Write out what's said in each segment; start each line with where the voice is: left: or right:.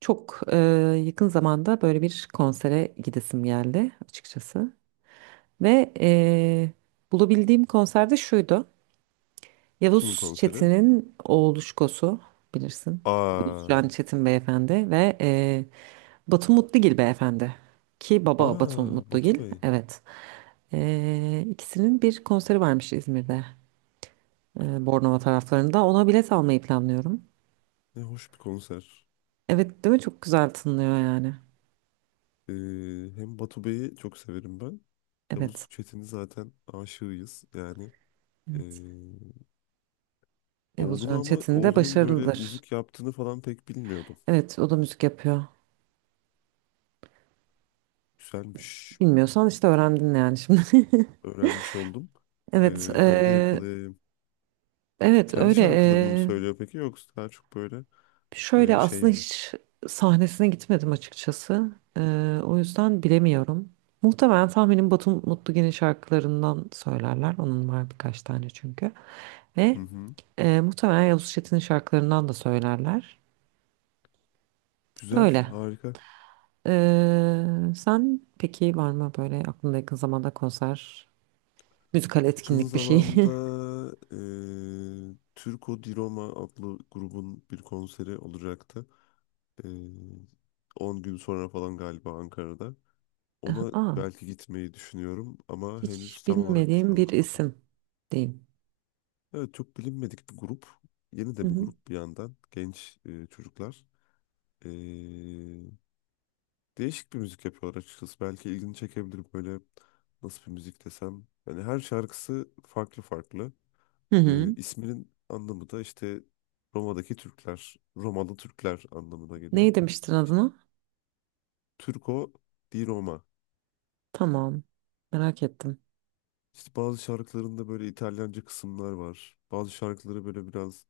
right: Çok yakın zamanda böyle bir konsere gidesim geldi açıkçası. Ve bulabildiğim konserde şuydu.
left: Kimin
right: Yavuz
left: konseri?
right: Çetin'in oğlu Şkosu bilirsin. Yavuz
left: Aa,
right: Can Çetin beyefendi ve e, Batu Mutlugil beyefendi. Ki baba Batu
left: aa Batu
right: Mutlugil.
left: Bey.
right: Evet. İkisinin bir konseri varmış İzmir'de. Bornova taraflarında. Ona bilet almayı planlıyorum.
left: Ne hoş bir konser.
right: Evet değil mi? Çok güzel tınlıyor yani.
left: Ee, Hem Batu Bey'i çok severim ben. Yavuz
right: Evet.
left: Çetin'i zaten aşığıyız yani. Ee,
right: Evet. Yavuz
left: Oğlunu
right: Can
left: ama
right: Çetin de
left: oğlunun böyle
right: başarılıdır.
left: müzik yaptığını falan pek bilmiyordum.
right: Evet, o da müzik yapıyor.
left: Güzelmiş.
right: Bilmiyorsan işte öğrendin yani şimdi.
left: Öğrenmiş oldum.
right: Evet,
left: Ben de
right: eee,
left: yakalayayım.
right: evet
left: Kendi
right: öyle.
left: şarkılarını mı söylüyor peki yoksa daha çok böyle
right: Şöyle
left: şey
right: aslında
left: mi?
right: hiç sahnesine gitmedim açıkçası. O yüzden bilemiyorum. Muhtemelen tahminim Batu Mutlugen'in şarkılarından söylerler. Onun var birkaç tane çünkü.
left: Hı
right: Ve
left: hı.
right: eee, muhtemelen Yavuz Çetin'in şarkılarından da söylerler.
left: Güzel,
right: Öyle.
left: harika.
right: Eee, Sen peki var mı böyle aklında yakın zamanda konser, müzikal
left: Yakın
right: etkinlik bir şey?
left: zamanda Türko Di Roma adlı grubun bir konseri olacaktı. Eee 10 gün sonra falan galiba Ankara'da. Ona
right: Aa,
left: belki gitmeyi düşünüyorum ama
right: hiç
left: henüz tam olarak
right: bilmediğim bir
left: planlamadım.
right: isim diyeyim.
left: Evet çok bilinmedik bir grup. Yeni
right: Hı
left: de bir
right: hı.
left: grup bir yandan. Genç çocuklar. Eee, Değişik bir müzik yapıyorlar açıkçası. Belki ilgini çekebilir böyle nasıl bir müzik desem. Yani her şarkısı farklı farklı.
right: Hı hı.
left: İsminin anlamı da işte Roma'daki Türkler, Romalı Türkler anlamına geliyor.
right: Neyi demiştin adına?
left: Turco di Roma.
right: Tamam. Merak ettim.
left: İşte bazı şarkılarında böyle İtalyanca kısımlar var. Bazı şarkıları böyle biraz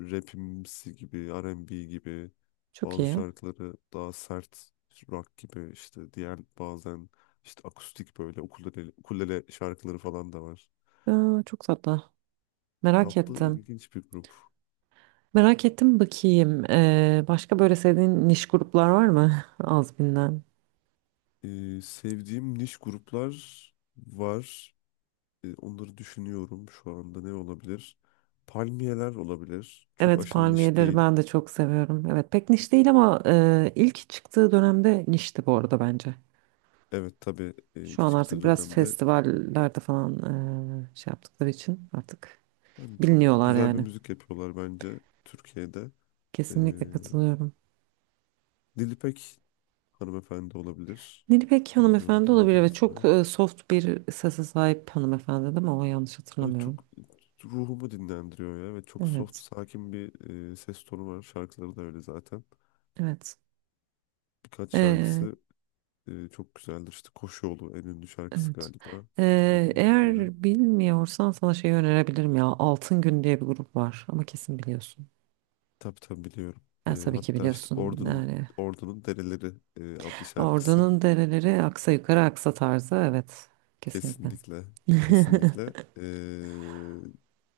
left: rapimsi gibi, R&B gibi.
right: Çok
left: Bazı
right: iyi.
left: şarkıları daha sert rock gibi işte diğer bazen işte akustik böyle ukulele şarkıları falan da var.
right: Aa, çok tatlı. Merak
left: Tatlı
right: ettim.
left: ilginç bir grup.
right: Merak ettim bakayım. Başka böyle sevdiğin niş gruplar var mı? Az bilinen.
left: Sevdiğim niş gruplar var. Onları düşünüyorum şu anda ne olabilir? Palmiyeler olabilir. Çok
right: Evet
left: aşırı niş
right: palmiyeleri
left: değil.
right: ben de çok seviyorum. Evet pek niş değil ama ilk çıktığı dönemde nişti bu arada bence.
left: Evet tabii
right: Şu
left: ilk
right: an
left: çıktığı
right: artık biraz
left: dönemde
right: festivallerde falan şey yaptıkları için artık
left: hani çok
right: biliniyorlar
left: güzel bir
right: yani.
left: müzik yapıyorlar bence Türkiye'de. E,
right: Kesinlikle katılıyorum.
left: Nilüpek hanımefendi olabilir.
right: Nilüpek
left: Bilmiyorum
right: hanımefendi olabilir ve
left: dinlediniz
right: çok
left: mi?
right: soft bir sese sahip hanımefendi değil mi? O yanlış
left: Evet
right: hatırlamıyorum.
left: çok ruhumu dinlendiriyor ya. Ve çok soft,
right: Evet.
left: sakin bir ses tonu var. Şarkıları da öyle zaten.
right: Evet.
left: Birkaç
right: Ee,
left: şarkısı çok güzeldir. İşte Koşu Yolu en ünlü şarkısı
right: evet.
left: galiba hatırladığım kadarıyla.
right: Eğer bilmiyorsan sana şey önerebilirim ya. Altın Gün diye bir grup var ama kesin biliyorsun.
left: Tabii tabii biliyorum.
right: Tabii ki
left: Hatta işte
right: biliyorsun.
left: Ordu'nun
right: Yani
left: Ordu'nun Dereleri adlı şarkısı.
right: Ordunun dereleri aksa yukarı aksa tarzı. Evet. Kesinlikle.
left: Kesinlikle. Kesinlikle.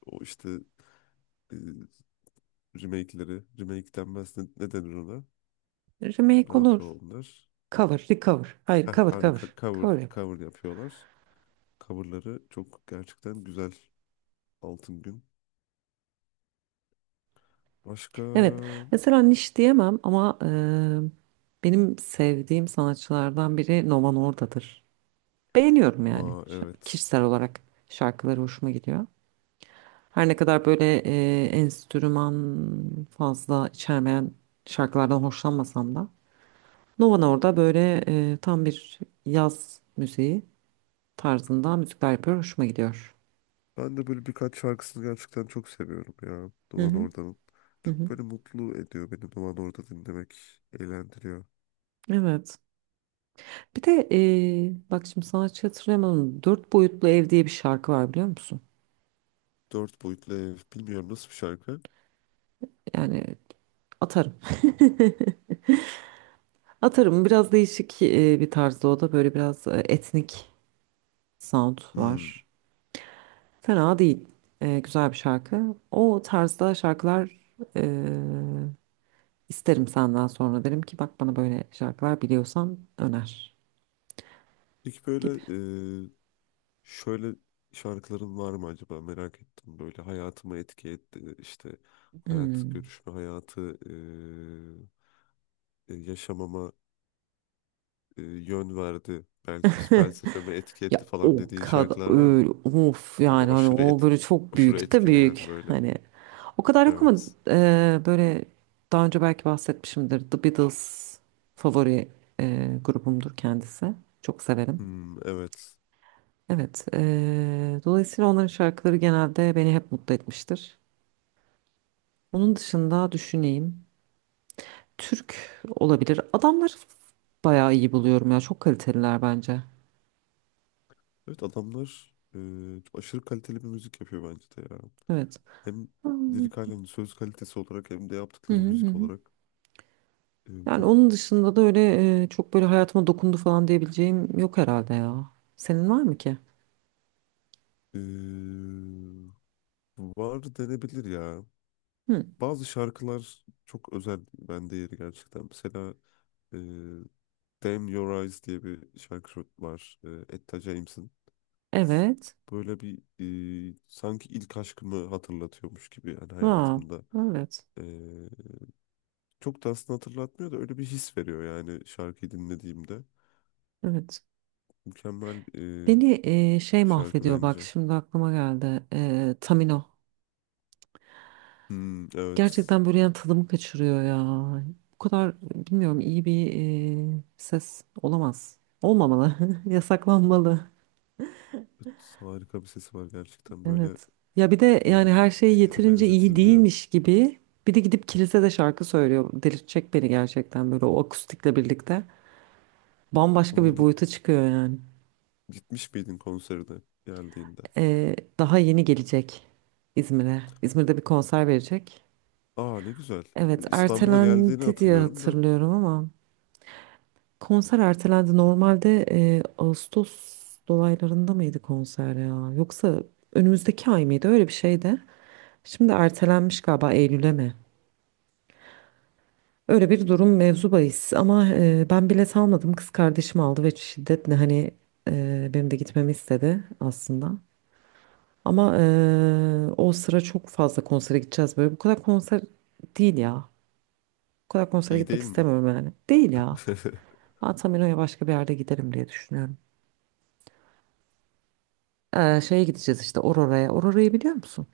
left: O işte e, remake'leri. Remake denmez. Ne, ne denir ona? Ne
right: Remake
left: yapıyor
right: olur.
left: onlar?
right: Cover, recover. Hayır,
left: Heh,
right: cover,
left: aynı
right: cover.
left: cover,
right: Cover.
left: cover yapıyorlar. Coverları çok gerçekten güzel. Altın Gün. Başka?
right: Evet. Mesela niş diyemem ama benim sevdiğim sanatçılardan biri Nova Norda'dır. Beğeniyorum yani
left: Aa evet.
right: Kişisel olarak şarkıları hoşuma gidiyor. Her ne kadar böyle enstrüman fazla içermeyen şarkılardan hoşlanmasam da Nova Norda böyle tam bir yaz müziği tarzında müzikler yapıyor. Hoşuma gidiyor.
left: Ben de böyle birkaç şarkısını gerçekten çok seviyorum ya.
right: Hı
left: Duvan
right: hı.
left: Orda'nın.
right: Hı hı.
left: Çok böyle mutlu ediyor beni Duvan Orda dinlemek. Eğlendiriyor.
right: Evet. Bir de bak şimdi sanatçı hatırlayamadım. Dört boyutlu ev diye bir şarkı var biliyor musun?
left: Dört boyutlu ev. Bilmiyorum nasıl bir şarkı.
right: Yani atarım. Atarım. Biraz değişik bir tarzda o da. Böyle biraz etnik sound
left: Hmm.
right: var. Fena değil. Güzel bir şarkı. O tarzda şarkılar e, isterim senden sonra. Derim ki bak bana böyle şarkılar biliyorsan öner
left: Peki böyle
right: gibi.
left: e, şöyle şarkıların var mı acaba merak ettim. Böyle hayatıma etki etti. İşte hayat
right: Hmm.
left: görüşme hayatı yaşamama yön verdi. Belki işte felsefeme etki etti
right: Ya
left: falan
right: o
left: dediğin
right: kadar
left: şarkılar var mı?
right: öyle of
left: Böyle
right: yani hani
left: aşırı
right: o böyle çok
left: aşırı
right: büyük de
left: etkileyen
right: büyük
left: böyle.
right: hani o kadar yok ama
left: Evet.
right: böyle daha önce belki bahsetmişimdir The Beatles favori grubumdur kendisi çok severim
left: Hmm, evet.
right: evet dolayısıyla onların şarkıları genelde beni hep mutlu etmiştir onun dışında düşüneyim Türk olabilir adamları bayağı iyi buluyorum ya çok kaliteliler bence
left: Evet adamlar çok aşırı kaliteli bir müzik yapıyor bence de ya.
right: evet.
left: Hem
right: Hmm.
left: lirik halen söz kalitesi olarak hem de
right: Hı
left: yaptıkları
right: hı
left: müzik
right: hı.
left: olarak
right: Yani
left: çok
right: onun dışında da öyle çok böyle hayatıma dokundu falan diyebileceğim yok herhalde ya. Senin var mı ki?
left: e, var denebilir ya.
right: Hı.
left: Bazı şarkılar çok özel bende yeri gerçekten. Mesela e, Damn Your Eyes diye bir şarkı var. Etta James'in.
right: Evet.
left: Böyle bir sanki ilk aşkımı hatırlatıyormuş gibi yani
right: Wow.
left: hayatımda.
right: Evet.
left: Çok da aslında hatırlatmıyor da öyle bir his veriyor yani şarkıyı dinlediğimde.
right: Evet.
left: Mükemmel
right: Beni şey
left: bir şarkı
right: mahvediyor bak
left: bence.
right: şimdi aklıma geldi. Tamino.
left: Hmm, evet.
right: Gerçekten böyle yani tadımı kaçırıyor ya. Bu kadar bilmiyorum iyi bir ses olamaz. Olmamalı. Yasaklanmalı.
left: Evet, harika bir sesi var gerçekten. Böyle
right: Evet. Ya bir de
left: e,
right: yani her
left: bir
right: şey
left: şeye de
right: yeterince iyi
left: benzetilmiyor.
right: değilmiş gibi bir de gidip kilisede şarkı söylüyor. Delirtecek beni gerçekten böyle o akustikle birlikte. Bambaşka
left: Onunla
right: bir boyuta çıkıyor yani.
left: gitmiş miydin konserine geldiğinde?
right: Daha yeni gelecek İzmir'e. İzmir'de bir konser verecek.
left: Aa ne güzel.
right: Evet,
left: İstanbul'a geldiğini
right: ertelendi diye
left: hatırlıyorum da
right: hatırlıyorum ama konser ertelendi. Normalde Ağustos dolaylarında mıydı konser ya? Yoksa önümüzdeki ay mıydı? Öyle bir şeydi. Şimdi ertelenmiş galiba Eylül'e mi? Öyle bir durum mevzu bahis ama ben bilet almadım kız kardeşim aldı ve şiddetle hani benim de gitmemi istedi aslında. Ama o sıra çok fazla konsere gideceğiz böyle bu kadar konser değil ya. Bu kadar konsere
left: iyi
right: gitmek
left: değil mi?
right: istemiyorum yani. Değil ya. Ben Tamino'ya başka bir yerde giderim diye düşünüyorum. Şeye gideceğiz işte Aurora'ya. Aurora'yı biliyor musun?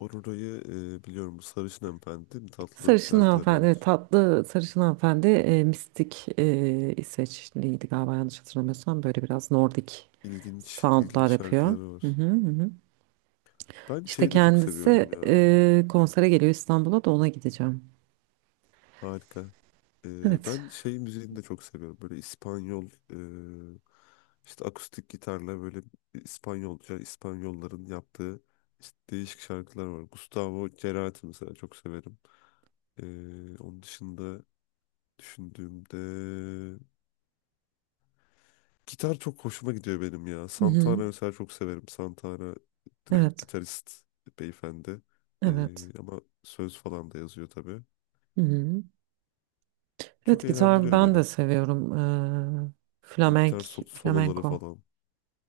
left: Aurora'yı biliyorum. Bu Sarışın Hanımefendi değil mi? Tatlı
right: Sarışın
left: şarkıları
right: hanımefendi, evet,
left: var.
right: tatlı sarışın hanımefendi mistik İsveçliydi galiba yanlış hatırlamıyorsam böyle biraz Nordik
left: İlginç, ilginç
right: soundlar yapıyor.
left: şarkıları
right: Hı
left: var.
right: hı, hı. hı.
left: Ben
right: İşte
left: şeyi de çok
right: kendisi
left: seviyorum ya.
right: konsere geliyor İstanbul'a da ona gideceğim.
left: Harika.
right: Evet.
left: Ben şey müziğini de çok seviyorum. Böyle İspanyol e, işte akustik gitarla böyle İspanyolca İspanyolların yaptığı işte değişik şarkılar var. Gustavo Cerati mesela çok severim. Onun dışında düşündüğümde gitar çok hoşuma gidiyor benim ya.
right: Hı
left: Santana
right: hı.
left: mesela çok severim. Santana direkt
right: Evet.
left: gitarist beyefendi.
right: Evet.
left: Ama söz falan da yazıyor tabii.
right: Hı hı.
left: Çok
right: Evet gitar
left: eğlendiriyor
right: ben
left: beni.
right: de seviyorum. Eee
left: Bu
right: flamenk,
left: gitar soloları
right: flamenko
left: falan.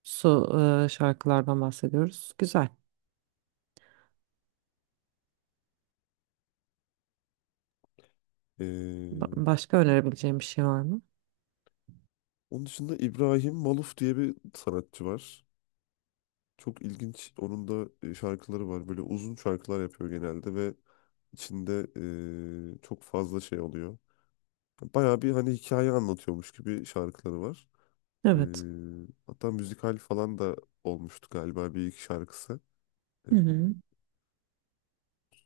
right: su şarkılardan bahsediyoruz. Güzel. Başka önerebileceğim bir şey var mı?
left: Onun dışında İbrahim Maluf diye bir sanatçı var. Çok ilginç. Onun da şarkıları var. Böyle uzun şarkılar yapıyor genelde ve içinde çok fazla şey oluyor. Bayağı bir hani hikaye anlatıyormuş gibi şarkıları var. E,
right: Evet.
left: Hatta müzikal falan da olmuştu galiba bir iki şarkısı. E,
right: Hı hı.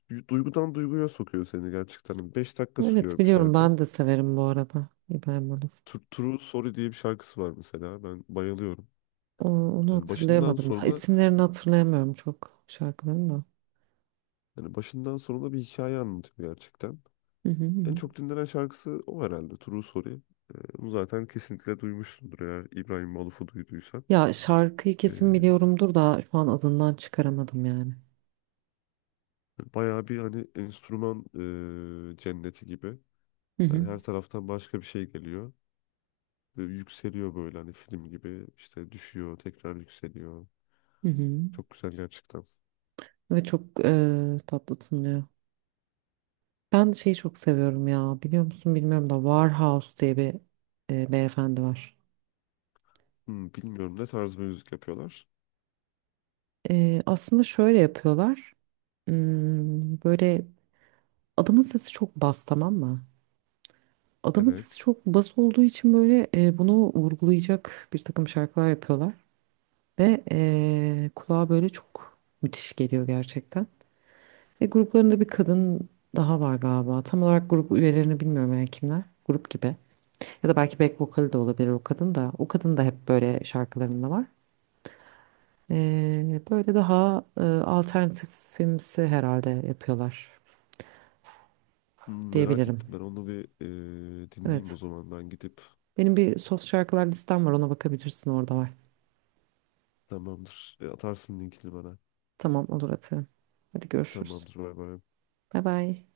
left: Duygudan duyguya sokuyor seni gerçekten. Hani 5 dakika
right: Evet
left: sürüyor bir
right: biliyorum
left: şarkı.
right: ben de severim bu arada İbrahim Olof.
left: True Sorry diye bir şarkısı var mesela. Ben bayılıyorum.
right: Onu
left: Yani başından
right: hatırlayamadım ya.
left: sonuna
right: İsimlerini hatırlayamıyorum çok şarkıların da.
left: yani başından sonuna bir hikaye anlatıyor gerçekten.
right: Hı hı
left: En
right: hı.
left: çok dinlenen şarkısı o herhalde. True Sorry. Bunu zaten kesinlikle duymuşsundur eğer İbrahim Maluf'u duyduysan.
right: Ya şarkıyı kesin
left: Ee,
right: biliyorumdur da şu an adından çıkaramadım yani.
left: Bayağı bir hani enstrüman cenneti gibi.
right: Hı
left: Yani
right: hı.
left: her taraftan başka bir şey geliyor. Ve yükseliyor böyle hani film gibi. İşte düşüyor, tekrar yükseliyor.
right: Hı hı.
left: Çok güzel gerçekten.
right: Ve çok tatlı tınlıyor. Ben şeyi çok seviyorum ya. Biliyor musun bilmiyorum da Warhouse diye bir beyefendi var.
left: Bilmiyorum ne tarz bir müzik yapıyorlar.
right: Aslında şöyle yapıyorlar. Hmm, böyle adamın sesi çok bas tamam mı? Adamın sesi
left: Evet.
right: çok bas olduğu için böyle bunu vurgulayacak bir takım şarkılar yapıyorlar. Ve kulağa böyle çok müthiş geliyor gerçekten. Ve gruplarında bir kadın daha var galiba. Tam olarak grup üyelerini bilmiyorum yani kimler. Grup gibi. Ya da belki back vokali de olabilir o kadın da. O kadın da hep böyle şarkılarında var. Böyle daha alternatifimsi herhalde yapıyorlar
left: Merak
right: diyebilirim.
left: ettim ben onu bir dinleyeyim
right: Evet.
left: o zaman ben gidip.
right: Benim bir soft şarkılar listem var ona bakabilirsin orada var.
left: Tamamdır. Atarsın linkini bana.
right: Tamam olur atıyorum. Hadi
left: Tamam
right: görüşürüz.
left: Bay
right: Bay bay.